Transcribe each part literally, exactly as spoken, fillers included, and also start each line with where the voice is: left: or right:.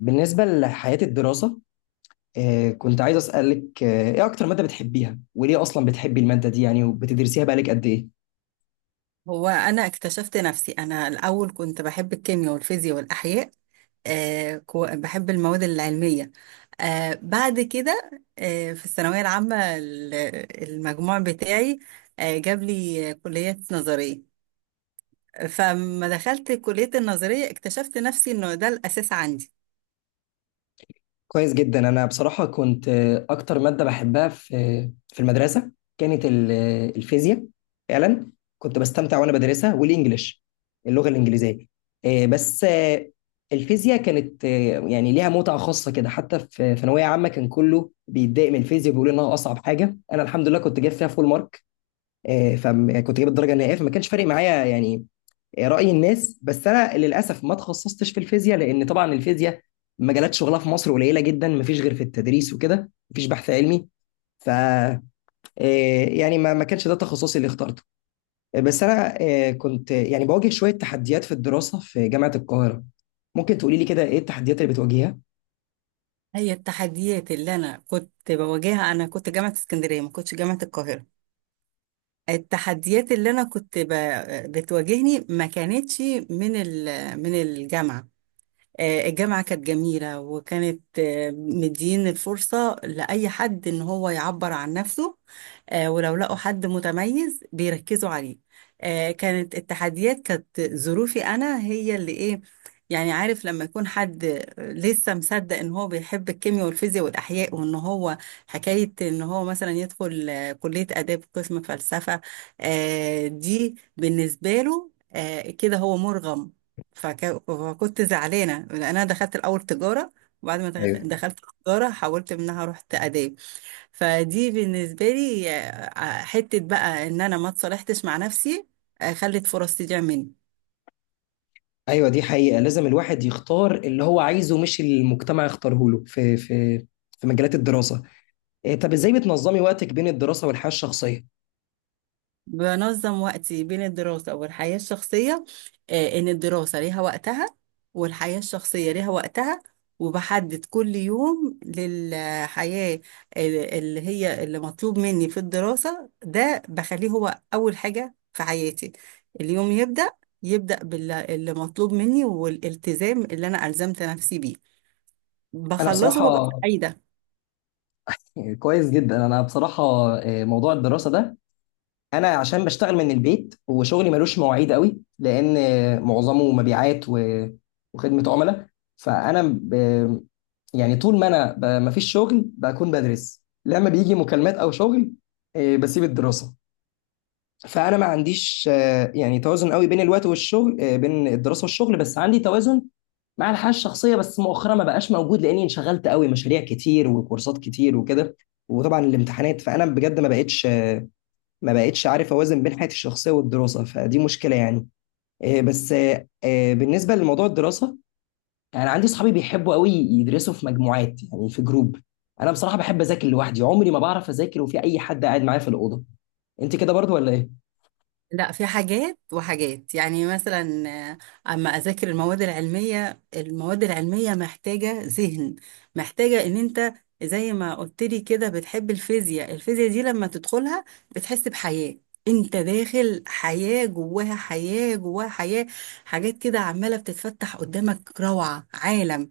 left: بالنسبة لحياة الدراسة، آه، كنت عايز أسألك، آه، إيه أكتر مادة بتحبيها؟ وليه أصلا بتحبي المادة دي يعني وبتدرسيها بقالك قد إيه؟
right: هو انا اكتشفت نفسي، انا الاول كنت بحب الكيمياء والفيزياء والاحياء. آه كو- بحب المواد العلميه. آه بعد كده، آه في الثانويه العامه ال- المجموع بتاعي آه جاب لي كليه نظريه. فلما دخلت كليه النظريه اكتشفت نفسي انه ده الاساس عندي.
left: كويس جدا. أنا بصراحة كنت، آه، أكتر مادة بحبها في في المدرسة كانت ال- آه، الفيزياء. فعلا كنت بستمتع وأنا بدرسها، والإنجليش، اللغة الإنجليزية، آه، بس آه، الفيزياء كانت، آه، يعني ليها متعة خاصة كده. حتى في في ثانوية عامة كان كله بيتضايق من الفيزياء، بيقول إنها أصعب حاجة. أنا الحمد لله كنت جايب فيها فول مارك، آه، فكنت جايب الدرجه النهائيه، فما كانش فارق معايا يعني راي الناس. بس انا للاسف ما تخصصتش في الفيزياء، لان طبعا الفيزياء مجالات شغلها في مصر قليله جدا، ما فيش غير في التدريس وكده، ما فيش بحث علمي. ف آه، يعني ما ما كانش ده تخصصي اللي اخترته. آه، بس انا، آه، كنت يعني بواجه شويه تحديات في الدراسه في جامعه القاهره. ممكن تقولي لي كده ايه التحديات اللي بتواجهها؟
right: هي التحديات اللي انا كنت بواجهها، انا كنت جامعه اسكندريه، ما كنتش جامعه القاهره. التحديات اللي انا كنت ب... بتواجهني ما كانتش من ال... من الجامعة. آه، الجامعة كانت جميلة وكانت آه، مدين الفرصة لأي حد إن هو يعبر عن نفسه. آه، ولو لقوا حد متميز بيركزوا عليه. آه، كانت التحديات، كانت ظروفي أنا هي اللي إيه. يعني عارف لما يكون حد لسه مصدق إن هو بيحب الكيمياء والفيزياء والأحياء وإن هو حكاية إن هو مثلا يدخل آه، كلية آداب قسم فلسفة. آه، دي بالنسبة له آه، كده هو مرغم. فك- فكنت زعلانه لان انا دخلت الاول تجاره، وبعد ما دخ-
left: ايوه.
right: دخلت تجاره حولت منها رحت اداب. فدي بالنسبه لي آه، حته بقى ان انا ما اتصالحتش مع نفسي. آه، خلت فرص تضيع مني.
left: ايوه، دي حقيقه، لازم الواحد يختار اللي هو عايزه مش اللي المجتمع يختاره له، في في في مجالات الدراسه. إيه، طب ازاي بتنظمي وقتك بين الدراسة والحياة الشخصية؟
right: بنظم وقتي بين الدراسة والحياة الشخصية، آه، إن الدراسة ليها وقتها والحياة الشخصية ليها وقتها، وبحدد كل يوم للحياة ال- اللي هي اللي مطلوب مني في الدراسة ده بخليه هو أول حاجة في حياتي. اليوم يبدأ يبدأ باللي مطلوب مني والالتزام اللي أنا ألزمت نفسي بيه،
left: انا
right: بخلصه ببقى
left: بصراحة،
right: سعيدة.
left: كويس جدا. انا بصراحة، إيه، موضوع الدراسة ده، انا عشان بشتغل من البيت وشغلي ملوش مواعيد قوي، لان إيه، معظمه مبيعات و- وخدمة عملاء. فانا ب- يعني طول ما انا ب- مفيش شغل بكون بدرس. لما بيجي مكالمات او شغل، إيه، بسيب الدراسة. فانا ما عنديش، آه، يعني توازن قوي بين الوقت والشغل، آه، بين الدراسة والشغل، بس عندي توازن مع الحياة الشخصية. بس مؤخرا ما بقاش موجود، لأني انشغلت قوي، مشاريع كتير وكورسات كتير وكده، وطبعا الامتحانات. فأنا بجد ما بقتش، ما بقتش عارف أوازن بين حياتي الشخصية والدراسة، فدي مشكلة يعني. آه، بس آه، آه، بالنسبة لموضوع الدراسة، أنا عندي صحابي بيحبوا قوي يدرسوا في مجموعات، يعني في جروب. أنا بصراحة بحب أذاكر لوحدي، عمري ما بعرف أذاكر وفي أي حد قاعد معايا في الأوضة. أنت كده برضو ولا إيه؟
right: لا، في حاجات وحاجات، يعني مثلا آه، اما اذاكر المواد العلميه، المواد العلميه محتاجه ذهن، محتاجه ان انت زي ما قلت لي كده بتحب الفيزياء، الفيزياء دي لما تدخلها بتحس بحياه. انت داخل حياه جواها حياه جواها حياه، حاجات كده عماله بتتفتح قدامك، روعه، عالم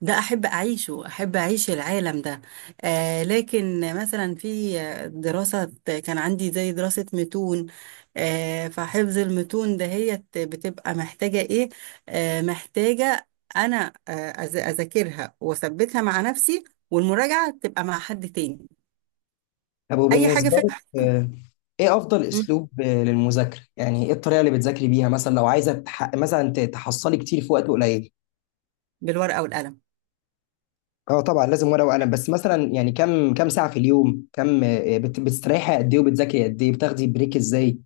right: ده احب اعيشه، احب اعيش العالم ده. آه لكن مثلا في دراسة، كان عندي زي دراسة متون. آه فحفظ المتون دهيت بتبقى محتاجة ايه؟ آه محتاجة انا آه أذ- اذاكرها واثبتها مع نفسي، والمراجعة تبقى مع حد تاني
left: طب
right: اي حاجة
left: وبالنسبة
right: فيها.
left: لك، آه، ايه افضل اسلوب آه، للمذاكرة؟ يعني ايه الطريقة اللي بتذاكري بيها، مثلا لو عايزة تح... مثلا ت- تحصلي كتير في وقت قليل؟
right: بالورقة والقلم.
left: اه طبعا لازم ورقة وقلم، بس مثلا يعني كم كم ساعة في اليوم؟ كم، آه، بت... بتستريحي قد ايه وبتذاكري قد ايه؟ بتاخدي بريك ازاي؟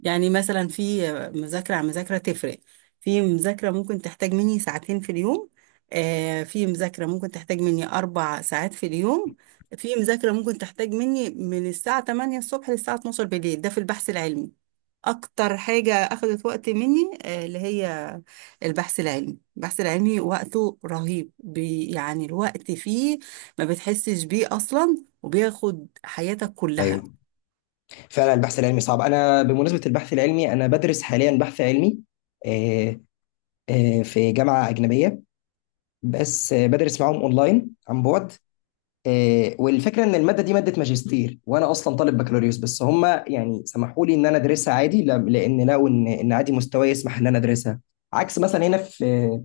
right: يعني مثلا في مذاكرة عن مذاكرة تفرق. في مذاكرة ممكن تحتاج مني ساعتين في اليوم، آه في مذاكرة ممكن تحتاج مني أربع ساعات في اليوم، في مذاكرة ممكن تحتاج مني من الساعة تمانية الصبح للساعة اتناشر بالليل، ده في البحث العلمي. أكتر حاجة أخذت وقت مني آه اللي هي البحث العلمي، البحث العلمي وقته رهيب بي، يعني الوقت فيه ما بتحسش بيه أصلا وبياخد حياتك كلها.
left: ايوه. فعلا البحث العلمي صعب. انا بمناسبة البحث العلمي انا بدرس حاليا بحث علمي، آه، آه، في جامعة أجنبية، بس آه، بدرس معاهم اونلاين عن بعد. آه، والفكره ان الماده دي ماده ماجستير، وانا اصلا طالب بكالوريوس، بس هم يعني سمحوا لي ان انا ادرسها عادي، ل- لان لقوا ان ان عادي مستواي يسمح ان انا ادرسها. عكس مثلا هنا في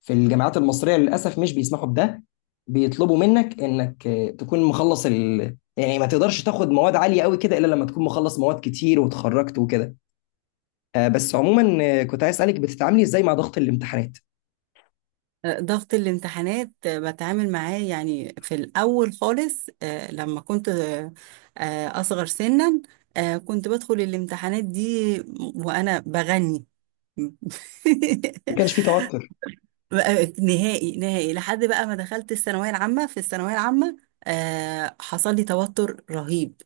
left: في الجامعات المصريه، للاسف مش بيسمحوا بده، بيطلبوا منك انك آه، تكون مخلص ال... يعني ما تقدرش تاخد مواد عاليه قوي كده الا لما تكون مخلص مواد كتير وتخرجت وكده. آه، بس عموما، آه، كنت عايز اسالك، بتتعاملي ازاي مع ضغط الامتحانات؟
right: ضغط الامتحانات بتعامل معاه، يعني في الأول خالص آه، لما كنت آه، آه، أصغر سنا، آه، كنت بدخل الامتحانات دي وأنا بغني.
left: ما كانش في توتر؟
right: بقى نهائي نهائي لحد بقى ما دخلت الثانوية العامة. في الثانوية العامة آه، حصل لي توتر رهيب.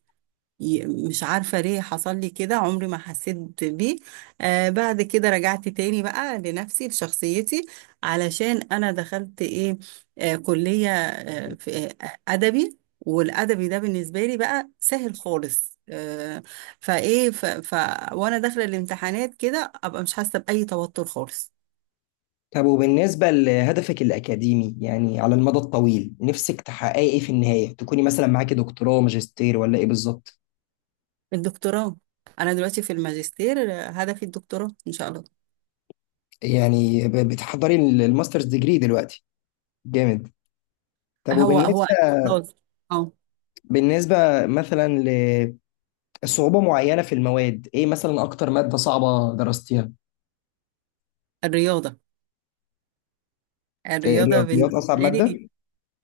right: ي- مش عارفة ليه حصل لي كده، عمري ما حسيت بيه. آه بعد كده رجعت تاني بقى لنفسي لشخصيتي، علشان أنا دخلت إيه؟ آه كلية آه في آه أدبي، والأدبي ده بالنسبة لي بقى سهل خالص، آه فإيه ف ف وأنا داخلة الامتحانات كده أبقى مش حاسة بأي توتر خالص.
left: طب وبالنسبة لهدفك الأكاديمي، يعني على المدى الطويل نفسك تحققي إيه في النهاية؟ تكوني مثلا معاكي دكتوراه، ماجستير، ولا إيه بالظبط؟
right: الدكتوراه. أنا دلوقتي في الماجستير، آه، هدفي الدكتوراه إن شاء الله.
left: يعني ب- بتحضري ال- الماسترز ديجري دلوقتي؟ جامد. طب
right: هو هو
left: وبالنسبة،
right: خلاص. أه
left: بالنسبة مثلا لصعوبة معينة في المواد، إيه مثلا أكتر مادة صعبة درستيها؟
right: الرياضة. الرياضة
left: الرياضيات
right: بالنسبة
left: أصعب
right: لي،
left: مادة؟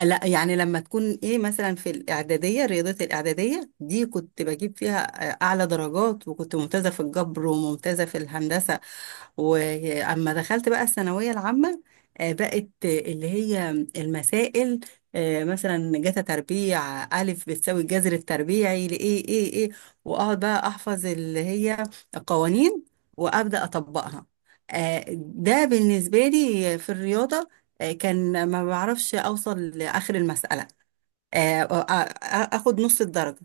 right: لا يعني لما تكون ايه، مثلا في الاعداديه، رياضه الاعداديه دي كنت بجيب فيها آه، اعلى درجات، وكنت ممتازه في الجبر وممتازه في الهندسه. واما دخلت بقى الثانويه العامه، آه، بقت آه، اللي هي المسائل. آه، مثلا جتا تربيع الف بتساوي الجذر التربيعي لايه ايه ايه، واقعد بقى احفظ اللي هي القوانين وابدا اطبقها. آه، ده بالنسبه لي في الرياضه، آه، كان ما بعرفش اوصل لاخر المساله، آه، آ- آ- اخد نص الدرجه.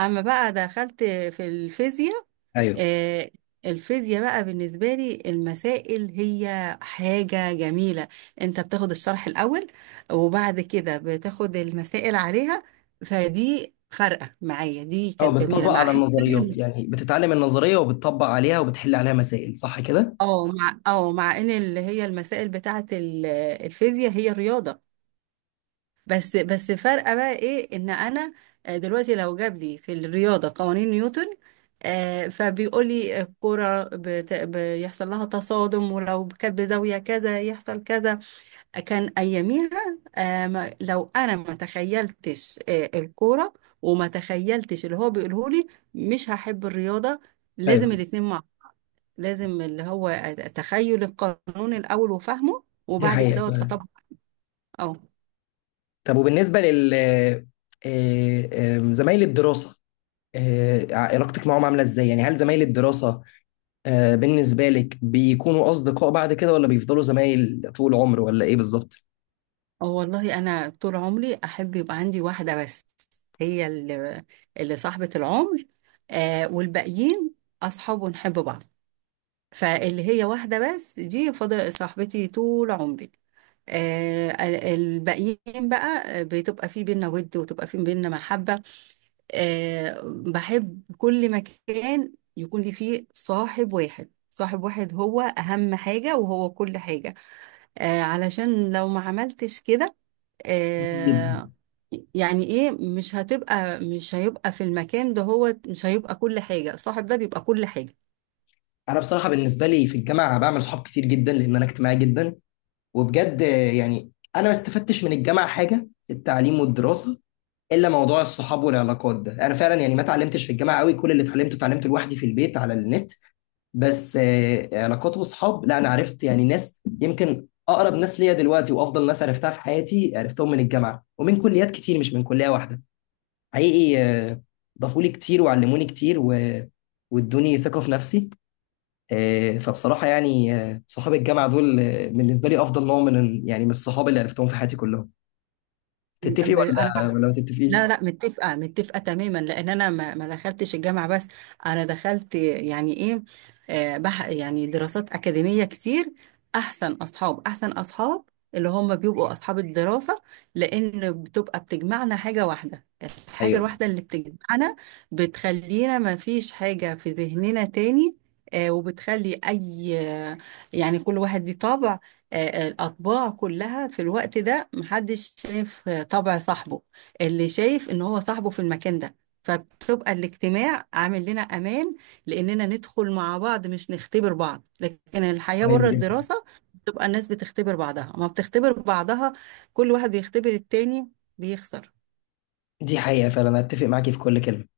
right: اما بقى دخلت في الفيزياء،
left: أيوه.
right: آه، الفيزياء بقى بالنسبة لي المسائل هي حاجة جميلة. انت بتاخد الشرح الأول وبعد كده بتاخد المسائل عليها، فدي فارقة معايا، دي
left: أو
right: كانت جميلة
left: بتطبق
right: مع
left: على
right: إن
left: النظريات؟
right: الفيزياء،
left: يعني بتتعلم النظرية وبتطبق عليها وبتحل عليها مسائل، صح كده؟
right: اه مع اه مع ان اللي هي المسائل بتاعة ال- الفيزياء هي رياضة، بس بس فارقه بقى ايه ان انا آه، دلوقتي لو جاب لي في الرياضه قوانين نيوتن، آه، فبيقول لي الكرة بت... بيحصل لها تصادم، ولو كانت بزاوية كذا يحصل كذا. كان أياميها، آه، ما- لو أنا ما تخيلتش آه، الكورة، وما تخيلتش اللي هو بيقوله لي، مش هحب الرياضة. لازم
left: ايوه،
right: الاتنين مع بعض. لازم اللي هو تخيل القانون الأول وفهمه
left: دي
right: وبعد كده
left: حقيقة.
right: أطبقه.
left: طب وبالنسبة لل، آه، آم، زمايل الدراسة، آه، علاقتك معاهم عاملة ازاي؟ يعني هل زمايل الدراسة، آه، بالنسبة لك بيكونوا أصدقاء بعد كده، ولا بيفضلوا زمايل طول العمر، ولا إيه بالظبط؟
right: اه، والله انا طول عمري احب يبقى عندي واحده بس، هي اللي اللي صاحبه العمر. آه والباقيين اصحاب ونحب بعض. فاللي هي واحده بس، دي فضل صاحبتي طول عمري. آه ال- الباقيين بقى بتبقى في بينا ود، وتبقى في بينا محبه. آه بحب كل مكان يكون لي فيه صاحب واحد، صاحب واحد هو اهم حاجه وهو كل حاجه. آه علشان لو ما عملتش كده،
left: جدا.
right: آه يعني ايه، مش هتبقى مش هيبقى في المكان ده، هو مش هيبقى كل حاجة. صاحب ده بيبقى كل حاجة.
left: أنا بصراحة بالنسبة لي في الجامعة بعمل صحاب كتير جدا، لأن أنا اجتماعي جدا. وبجد آه، يعني أنا ما استفدتش من الجامعة حاجة في التعليم والدراسة، إلا موضوع الصحاب والعلاقات ده. أنا فعلا يعني ما اتعلمتش في الجامعة قوي، كل اللي اتعلمته اتعلمته لوحدي في البيت على النت. بس آه، علاقات واصحاب لا، انا عرفت يعني ناس يمكن اقرب ناس ليا دلوقتي وافضل ناس عرفتها في حياتي، عرفتهم من الجامعه ومن كليات كتير مش من كليه واحده. حقيقي آه، ضافوا لي كتير وعلموني كتير و... وادوني ثقه في نفسي. آه، فبصراحه يعني، آه، صحاب الجامعه دول، آه، بالنسبه لي افضل نوع من يعني من الصحاب اللي عرفتهم في حياتي كلهم. تتفقي
right: ب- انا،
left: ولا ولا ما
right: لا
left: تتفقيش؟
right: لا، متفقة متفقة تماما، لأن أنا ما ما دخلتش الجامعة بس، أنا دخلت يعني إيه، آه، بح يعني دراسات أكاديمية كتير. أحسن أصحاب، أحسن أصحاب اللي هم بيبقوا أصحاب الدراسة، لأن بتبقى بتجمعنا حاجة واحدة. الحاجة
left: ايوه.
right: الواحدة اللي بتجمعنا بتخلينا ما فيش حاجة في ذهننا تاني، آه، وبتخلي أي آه، يعني كل واحد ليه طبع. آه، الأطباع كلها في الوقت ده محدش شايف آه، طبع صاحبه، اللي شايف ان هو صاحبه في المكان ده. فبتبقى الاجتماع عامل لنا امان، لاننا ندخل مع بعض مش نختبر بعض، لكن الحياة
left: كويس
right: بره
left: جدا.
right: الدراسة بتبقى الناس بتختبر بعضها، ما بتختبر بعضها، كل واحد بيختبر التاني، بيخسر
left: دي حقيقه فعلا، أنا اتفق معاكي في كل كلمه.